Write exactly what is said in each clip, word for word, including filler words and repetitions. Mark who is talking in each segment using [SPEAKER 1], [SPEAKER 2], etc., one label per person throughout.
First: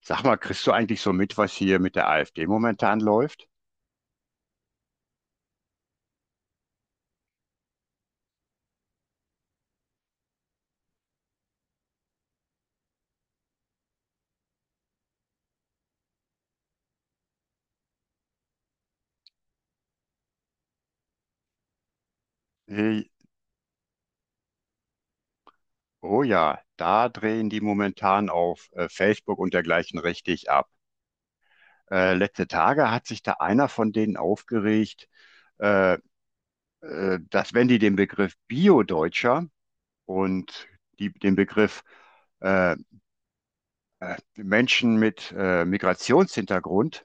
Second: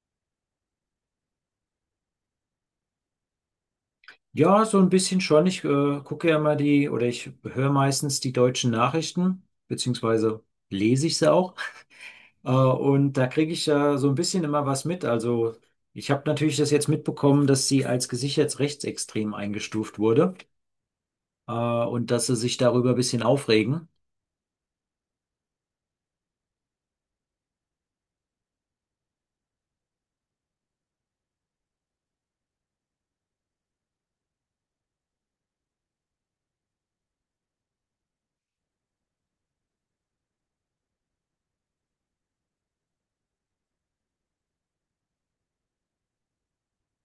[SPEAKER 1] Sag mal, kriegst du eigentlich so mit, was hier mit der AfD momentan läuft?
[SPEAKER 2] Ja, so ein bisschen schon. Ich äh, gucke ja mal die oder ich höre meistens die deutschen Nachrichten, beziehungsweise lese ich sie auch. Äh, und da kriege ich ja so ein bisschen immer was mit. Also ich habe natürlich das jetzt mitbekommen, dass sie als gesichert rechtsextrem eingestuft wurde äh, und dass sie sich darüber ein
[SPEAKER 1] Hey,
[SPEAKER 2] bisschen aufregen.
[SPEAKER 1] oh ja, da drehen die momentan auf äh, Facebook und dergleichen richtig ab. Äh, letzte Tage hat sich da einer von denen aufgeregt, äh, äh, dass wenn die den Begriff Bio-Deutscher und die, den Begriff äh, äh, Menschen mit äh, Migrationshintergrund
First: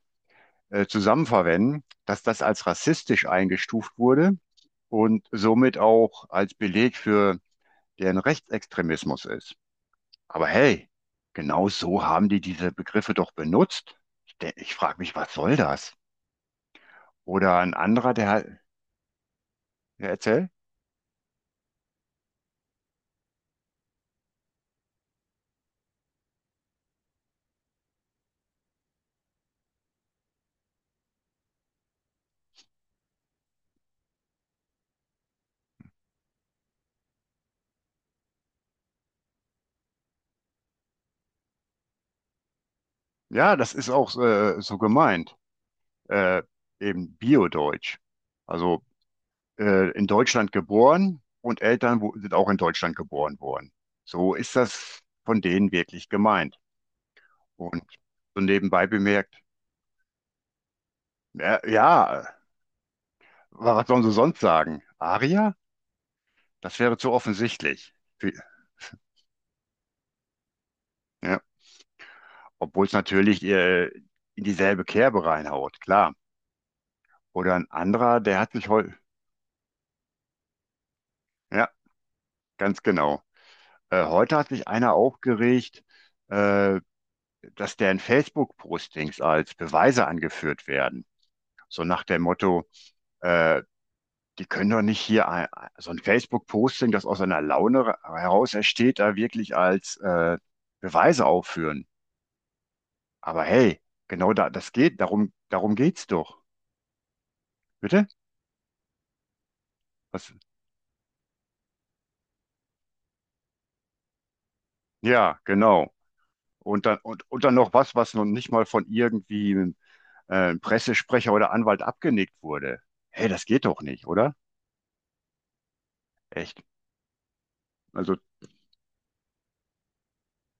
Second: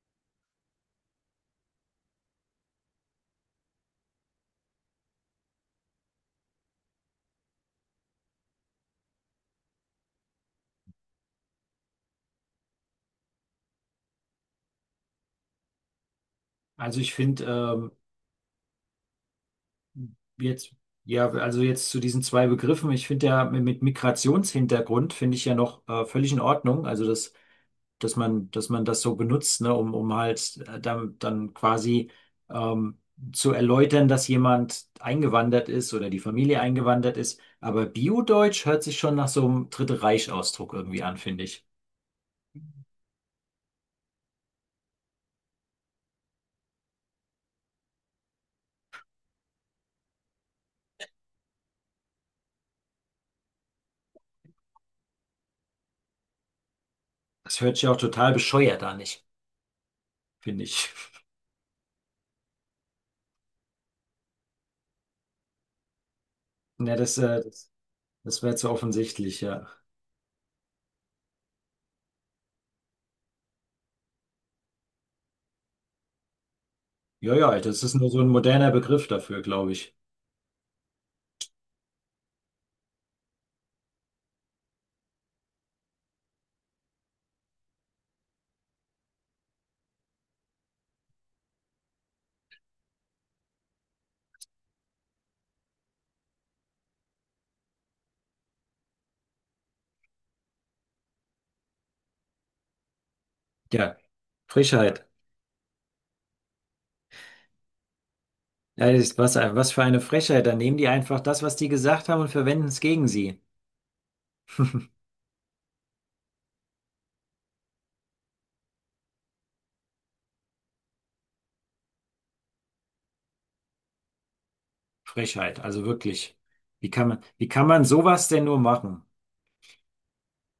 [SPEAKER 1] äh, zusammen verwenden, dass das als rassistisch eingestuft wurde und somit auch als Beleg für der ein Rechtsextremismus ist. Aber hey, genau so haben die diese Begriffe doch benutzt. Ich, de- ich frage mich, was soll das?
[SPEAKER 2] Also ich finde
[SPEAKER 1] Oder ein
[SPEAKER 2] ähm,
[SPEAKER 1] anderer, der hat, ja, erzähl.
[SPEAKER 2] jetzt, ja, also jetzt zu diesen zwei Begriffen, ich finde ja mit Migrationshintergrund finde ich ja noch äh, völlig in Ordnung. Also das dass man, dass man das so benutzt, ne, um, um halt äh, dann, dann quasi ähm, zu erläutern, dass jemand eingewandert ist oder die Familie eingewandert ist. Aber Bio-Deutsch hört sich schon nach so einem Dritte Reich-Ausdruck irgendwie an, finde ich.
[SPEAKER 1] Ja, das ist auch äh, so gemeint. Äh, eben Bio-Deutsch. Also äh, in Deutschland geboren und Eltern wo, sind auch in Deutschland geboren worden. So ist das von denen wirklich gemeint.
[SPEAKER 2] Das hört
[SPEAKER 1] Und
[SPEAKER 2] sich auch total
[SPEAKER 1] so
[SPEAKER 2] bescheuert
[SPEAKER 1] nebenbei
[SPEAKER 2] an, ich,
[SPEAKER 1] bemerkt,
[SPEAKER 2] finde ich.
[SPEAKER 1] ja, ja, was sollen sie sonst sagen? Aria? Das
[SPEAKER 2] Ja,
[SPEAKER 1] wäre zu
[SPEAKER 2] das, äh, das,
[SPEAKER 1] offensichtlich. Für-
[SPEAKER 2] das wäre zu offensichtlich, ja.
[SPEAKER 1] Ja. Obwohl es natürlich äh, in dieselbe Kerbe reinhaut, klar.
[SPEAKER 2] Ja,
[SPEAKER 1] Oder
[SPEAKER 2] ja,
[SPEAKER 1] ein
[SPEAKER 2] das ist nur so
[SPEAKER 1] anderer,
[SPEAKER 2] ein
[SPEAKER 1] der hat sich
[SPEAKER 2] moderner
[SPEAKER 1] heute,
[SPEAKER 2] Begriff dafür, glaube ich.
[SPEAKER 1] ja, ganz genau. Äh, heute hat sich einer aufgeregt, äh, dass deren Facebook-Postings als Beweise angeführt werden. So nach dem Motto, äh, die können doch nicht hier ein, so ein Facebook-Posting, das aus einer Laune ra- heraus entsteht, da wirklich als äh, Beweise aufführen. Aber hey,
[SPEAKER 2] Ja,
[SPEAKER 1] genau da, das geht,
[SPEAKER 2] Frechheit.
[SPEAKER 1] darum, darum geht's doch. Bitte?
[SPEAKER 2] Ja, das ist was, was für eine
[SPEAKER 1] Was?
[SPEAKER 2] Frechheit. Dann nehmen die einfach das, was die gesagt haben und verwenden es gegen sie.
[SPEAKER 1] Ja, genau. Und dann, und, und dann noch was, was noch nicht mal von irgendwie äh, einem äh, Pressesprecher oder Anwalt abgenickt wurde. Hey, das geht doch nicht, oder?
[SPEAKER 2] Frechheit, also wirklich.
[SPEAKER 1] Echt?
[SPEAKER 2] Wie kann man, wie kann man
[SPEAKER 1] Also,
[SPEAKER 2] sowas denn nur machen?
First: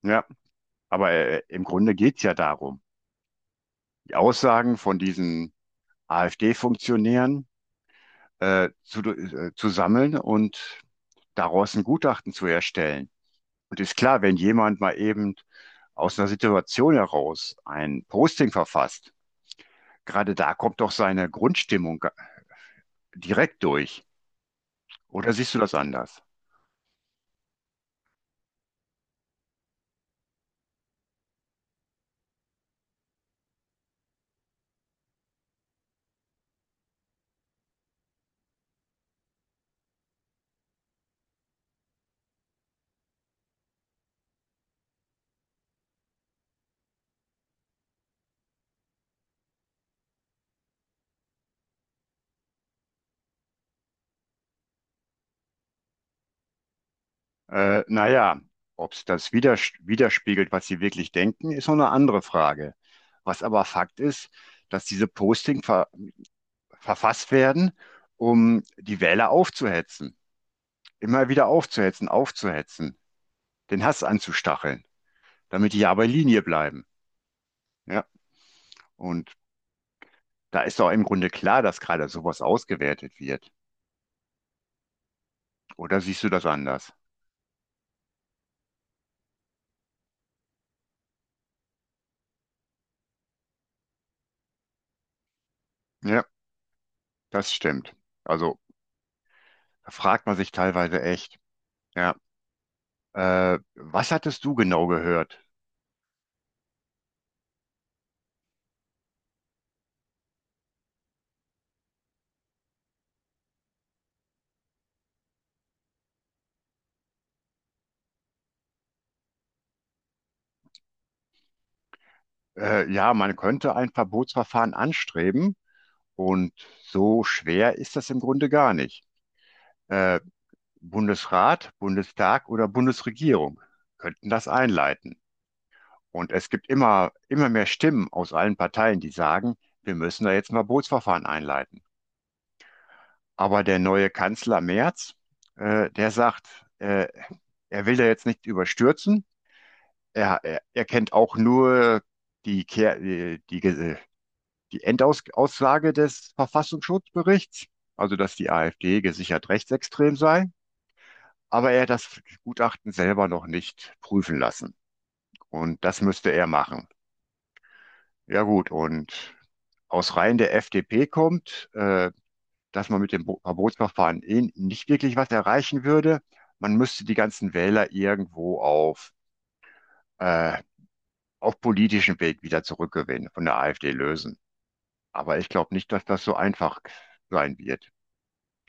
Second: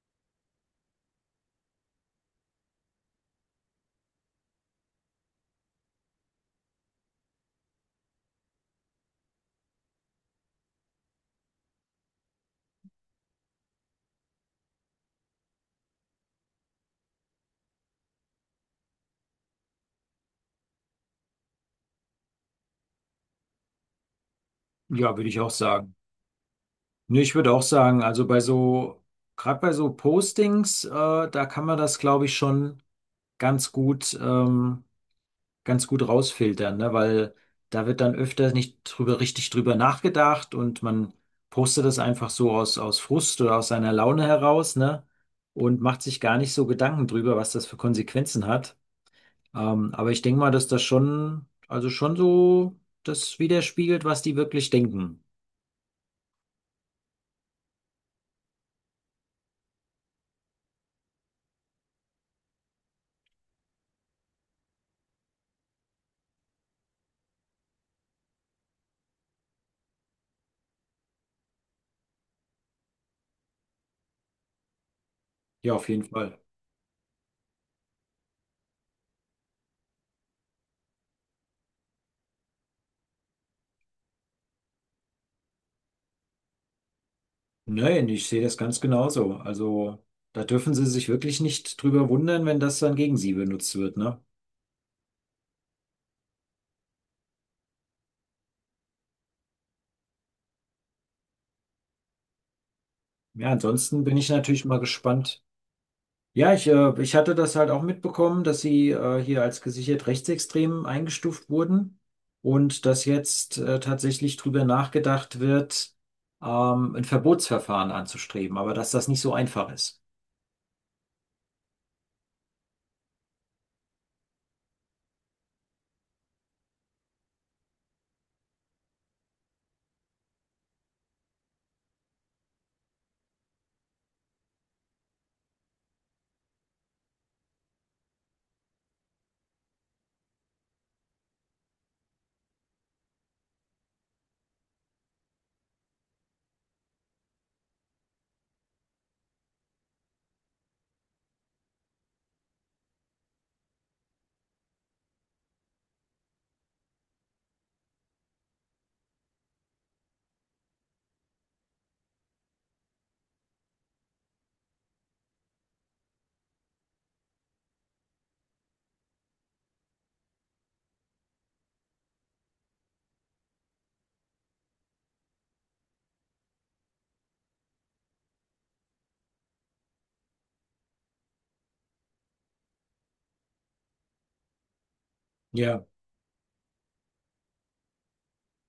[SPEAKER 1] ja, aber äh, im Grunde geht's ja darum, die Aussagen von diesen AfD-Funktionären äh, zu, äh, zu sammeln und daraus ein Gutachten zu erstellen. Und ist klar, wenn jemand mal eben aus einer Situation heraus ein Posting verfasst, gerade da kommt doch seine Grundstimmung direkt durch.
[SPEAKER 2] Ja, würde
[SPEAKER 1] Oder
[SPEAKER 2] ich auch
[SPEAKER 1] siehst du das
[SPEAKER 2] sagen.
[SPEAKER 1] anders?
[SPEAKER 2] Nee, ich würde auch sagen, also bei so, gerade bei so Postings, äh, da kann man das, glaube ich, schon ganz gut, ähm, ganz gut rausfiltern, ne? Weil da wird dann öfter nicht drüber, richtig drüber nachgedacht und man postet das einfach so aus, aus Frust oder aus seiner Laune heraus, ne? Und macht sich gar nicht so Gedanken drüber, was das für Konsequenzen hat. Ähm, aber ich denke mal, dass das schon, also schon so das widerspiegelt, was die wirklich denken.
[SPEAKER 1] Äh, naja, ob es das widers widerspiegelt, was sie wirklich denken, ist noch eine andere Frage. Was aber Fakt ist, dass diese Posting ver verfasst werden, um die Wähler aufzuhetzen. Immer wieder aufzuhetzen, aufzuhetzen, den Hass anzustacheln, damit
[SPEAKER 2] Ja,
[SPEAKER 1] die
[SPEAKER 2] auf
[SPEAKER 1] ja
[SPEAKER 2] jeden
[SPEAKER 1] bei
[SPEAKER 2] Fall.
[SPEAKER 1] Linie bleiben. Ja, und da ist doch im Grunde klar, dass gerade sowas ausgewertet wird. Oder siehst du das anders?
[SPEAKER 2] Nein, ich sehe das ganz genauso. Also da dürfen sie sich wirklich nicht drüber wundern, wenn das dann gegen sie benutzt wird, ne?
[SPEAKER 1] Ja, das stimmt. Also da fragt man sich teilweise echt, ja,
[SPEAKER 2] Ja,
[SPEAKER 1] äh,
[SPEAKER 2] ansonsten
[SPEAKER 1] was
[SPEAKER 2] bin ich
[SPEAKER 1] hattest du
[SPEAKER 2] natürlich mal
[SPEAKER 1] genau gehört?
[SPEAKER 2] gespannt. Ja, ich, äh, ich hatte das halt auch mitbekommen, dass sie äh, hier als gesichert rechtsextrem eingestuft wurden und dass jetzt äh, tatsächlich drüber nachgedacht wird, ähm, ein Verbotsverfahren anzustreben, aber dass das nicht so einfach ist.
[SPEAKER 1] Äh, ja, man könnte ein Verbotsverfahren anstreben und so schwer ist das im Grunde gar nicht. Äh, Bundesrat, Bundestag oder Bundesregierung könnten das einleiten. Und es gibt immer, immer mehr Stimmen aus allen Parteien, die sagen, wir müssen da jetzt ein Verbotsverfahren einleiten. Aber der neue Kanzler Merz, äh, der sagt, äh, er will da jetzt nicht überstürzen. Er, er, er kennt auch nur die, Kehr, die, die, Ge- äh, die Endaussage des Verfassungsschutzberichts, also dass die AfD gesichert rechtsextrem sei. Aber er hat das Gutachten selber noch nicht prüfen lassen. Und das müsste er machen. Ja gut, und aus Reihen der F D P kommt, äh, dass man mit dem Bo- Verbotsverfahren eh nicht wirklich was erreichen würde. Man müsste die ganzen Wähler irgendwo auf, äh, auf politischem Weg wieder zurückgewinnen, von der AfD lösen. Aber ich glaube
[SPEAKER 2] Ja,
[SPEAKER 1] nicht, dass das so einfach sein wird.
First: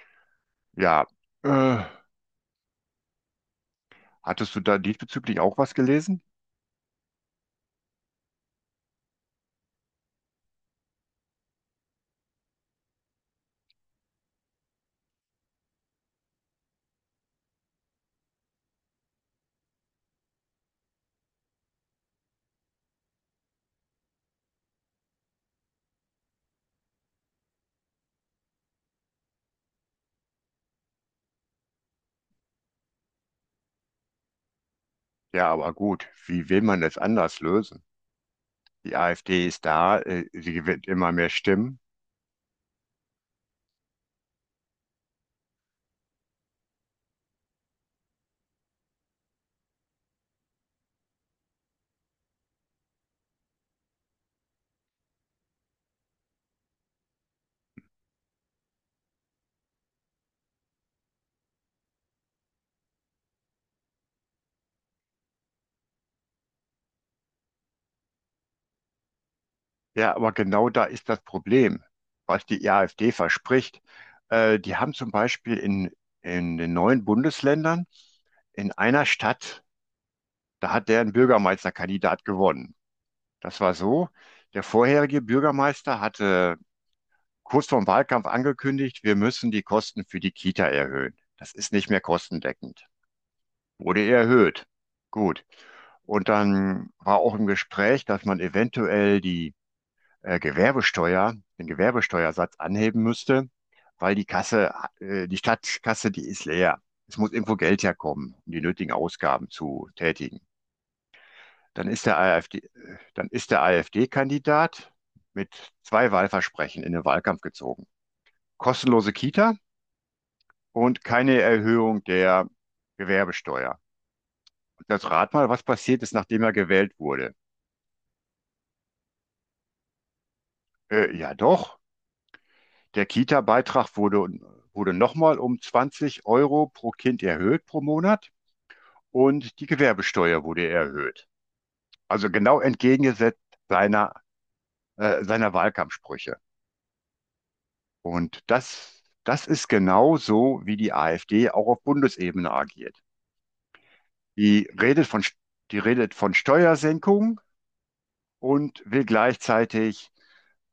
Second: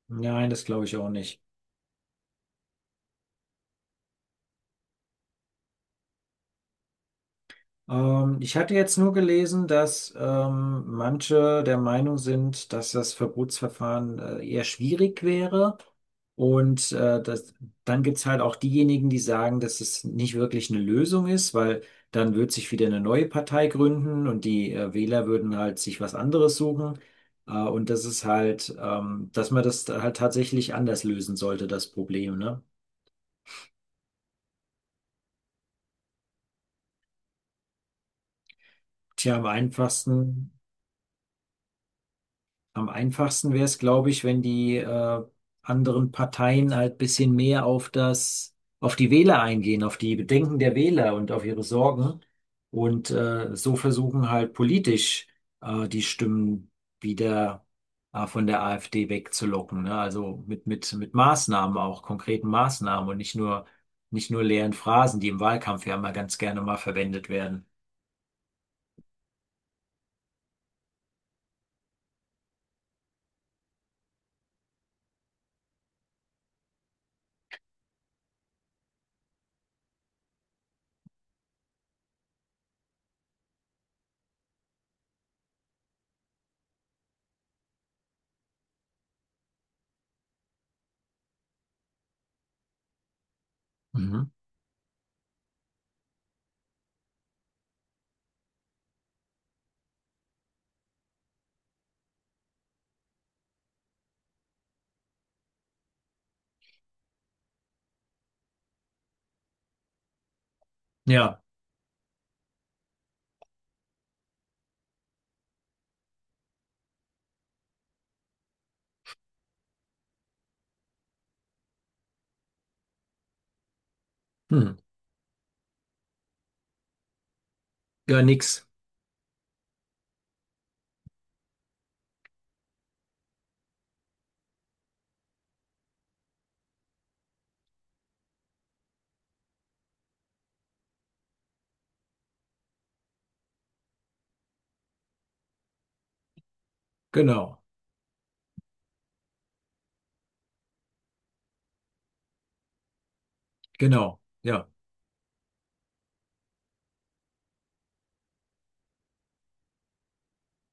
[SPEAKER 2] nein, das glaube ich
[SPEAKER 1] Ja,
[SPEAKER 2] auch nicht.
[SPEAKER 1] äh, hattest du da diesbezüglich auch was gelesen?
[SPEAKER 2] Ähm, ich hatte jetzt nur gelesen, dass ähm, manche der Meinung sind, dass das Verbotsverfahren äh, eher schwierig wäre. Und äh, das, dann gibt es halt auch diejenigen, die sagen, dass es nicht wirklich eine Lösung ist, weil dann wird sich wieder eine neue Partei gründen und die äh, Wähler würden halt sich was anderes suchen. Äh, und das ist halt, ähm, dass man das halt tatsächlich anders lösen sollte, das Problem, ne?
[SPEAKER 1] Ja, aber gut, wie will man es anders lösen? Die
[SPEAKER 2] Tja, am
[SPEAKER 1] AfD ist da, äh, sie
[SPEAKER 2] einfachsten
[SPEAKER 1] gewinnt immer mehr Stimmen.
[SPEAKER 2] am einfachsten wäre es, glaube ich, wenn die äh, anderen Parteien halt bisschen mehr auf das, auf die Wähler eingehen, auf die Bedenken der Wähler und auf ihre Sorgen und äh, so versuchen halt politisch äh, die Stimmen wieder äh, von der AfD wegzulocken, ne? Also mit mit mit Maßnahmen auch, konkreten Maßnahmen und nicht nur nicht nur leeren Phrasen, die im Wahlkampf ja mal ganz gerne mal verwendet werden.
[SPEAKER 1] Ja, aber genau da ist das Problem, was die AfD verspricht. Äh, die haben zum Beispiel in, in den neuen Bundesländern in einer Stadt, da hat deren Bürgermeisterkandidat gewonnen. Das war so, der vorherige Bürgermeister hatte kurz vor dem Wahlkampf angekündigt, wir müssen die Kosten für die Kita erhöhen. Das ist nicht mehr kostendeckend. Wurde
[SPEAKER 2] Mhm.
[SPEAKER 1] erhöht. Gut. Und dann war auch im Gespräch, dass man eventuell die äh, Gewerbesteuer, den Gewerbesteuersatz anheben müsste, weil die Kasse, äh, die Stadtkasse, die ist leer. Es muss irgendwo Geld herkommen, um die nötigen Ausgaben zu tätigen.
[SPEAKER 2] Ja,
[SPEAKER 1] Dann ist der AfD, äh, dann ist der AfD-Kandidat mit zwei Wahlversprechen in den Wahlkampf gezogen. Kostenlose Kita und keine Erhöhung der Gewerbesteuer.
[SPEAKER 2] hm.
[SPEAKER 1] Und jetzt rat mal, was passiert ist, nachdem er gewählt wurde.
[SPEAKER 2] Ja, nix.
[SPEAKER 1] Äh, ja doch, der Kita-Beitrag wurde, wurde nochmal um zwanzig Euro pro Kind erhöht pro Monat und die Gewerbesteuer wurde erhöht. Also genau entgegengesetzt seiner, äh, seiner Wahlkampfsprüche.
[SPEAKER 2] Genau,
[SPEAKER 1] Und das, das ist genau so, wie die AfD auch auf Bundesebene agiert.
[SPEAKER 2] genau,
[SPEAKER 1] Die
[SPEAKER 2] ja,
[SPEAKER 1] redet von, Die redet von Steuersenkung und will gleichzeitig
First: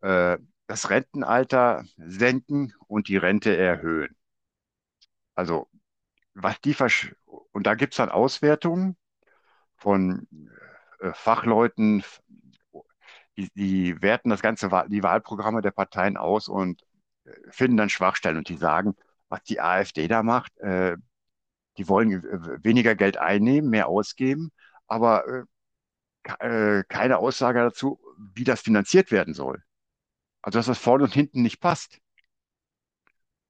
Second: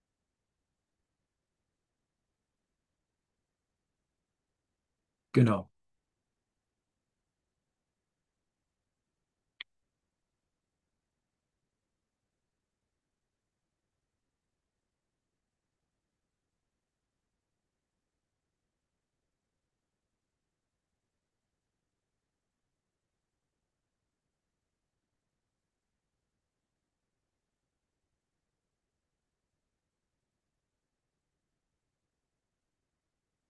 [SPEAKER 1] äh, das Rentenalter senken und die Rente erhöhen. Also,
[SPEAKER 2] genau.
[SPEAKER 1] was die versch und da gibt es dann Auswertungen von äh, Fachleuten, die, die werten das ganze, Wahl- die Wahlprogramme der Parteien aus und finden dann Schwachstellen und die sagen, was die AfD da macht, äh, die wollen äh, weniger Geld einnehmen, mehr ausgeben, aber äh, ke- äh, keine Aussage dazu, wie das finanziert werden soll. Also, dass das vorne und hinten nicht passt.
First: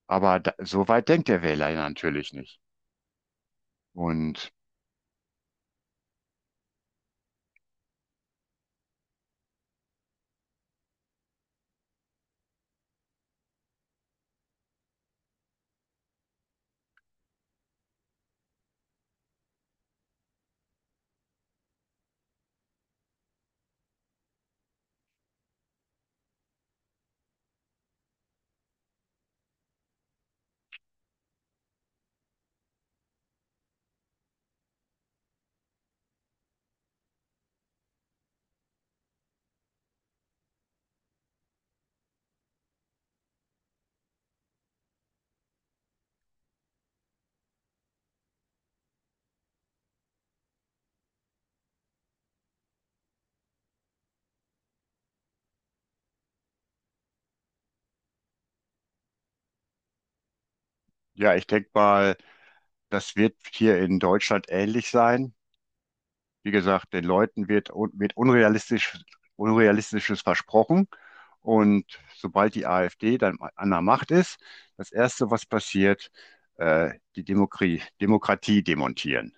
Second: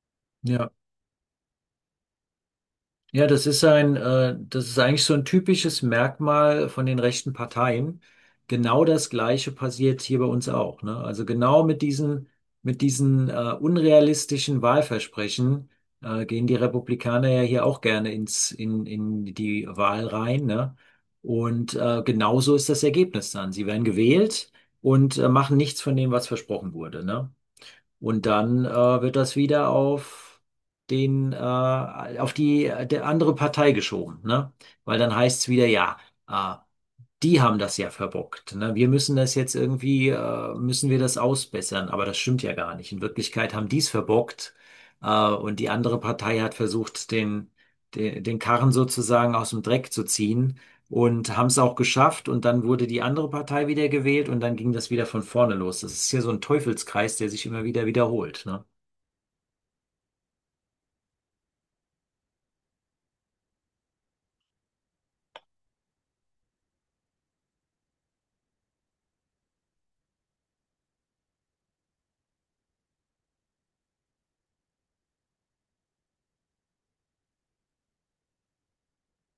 [SPEAKER 1] Aber da,
[SPEAKER 2] Ja,
[SPEAKER 1] so weit denkt der Wähler ja natürlich nicht.
[SPEAKER 2] ja, das ist ein, äh,
[SPEAKER 1] Und
[SPEAKER 2] das ist eigentlich so ein typisches Merkmal von den rechten Parteien. Genau das Gleiche passiert hier bei uns auch, ne? Also genau mit diesen, mit diesen, äh, unrealistischen Wahlversprechen, äh, gehen die Republikaner ja hier auch gerne ins, in, in die Wahl rein, ne? Und äh, genauso ist das Ergebnis dann. Sie werden gewählt und äh, machen nichts von dem, was versprochen wurde, ne? Und dann äh, wird das wieder auf den, äh, auf die, der andere Partei geschoben, ne? Weil dann heißt es wieder, ja, äh, die haben das ja verbockt. Ne? Wir müssen das jetzt irgendwie, äh, müssen wir das ausbessern. Aber das stimmt ja gar nicht. In Wirklichkeit haben die es verbockt, äh, und die andere Partei hat versucht, den, den, den Karren sozusagen aus dem Dreck zu ziehen und haben es auch geschafft. Und dann wurde die andere Partei wieder gewählt und dann ging das wieder von vorne los. Das ist hier so ein Teufelskreis, der sich immer wieder wiederholt. Ne?
[SPEAKER 1] ja, ich denke mal, das wird hier in Deutschland ähnlich sein. Wie gesagt, den Leuten wird, un- wird unrealistisch, Unrealistisches versprochen. Und sobald die AfD dann an der Macht ist, das Erste, was passiert, äh, die Demokratie, Demokratie demontieren.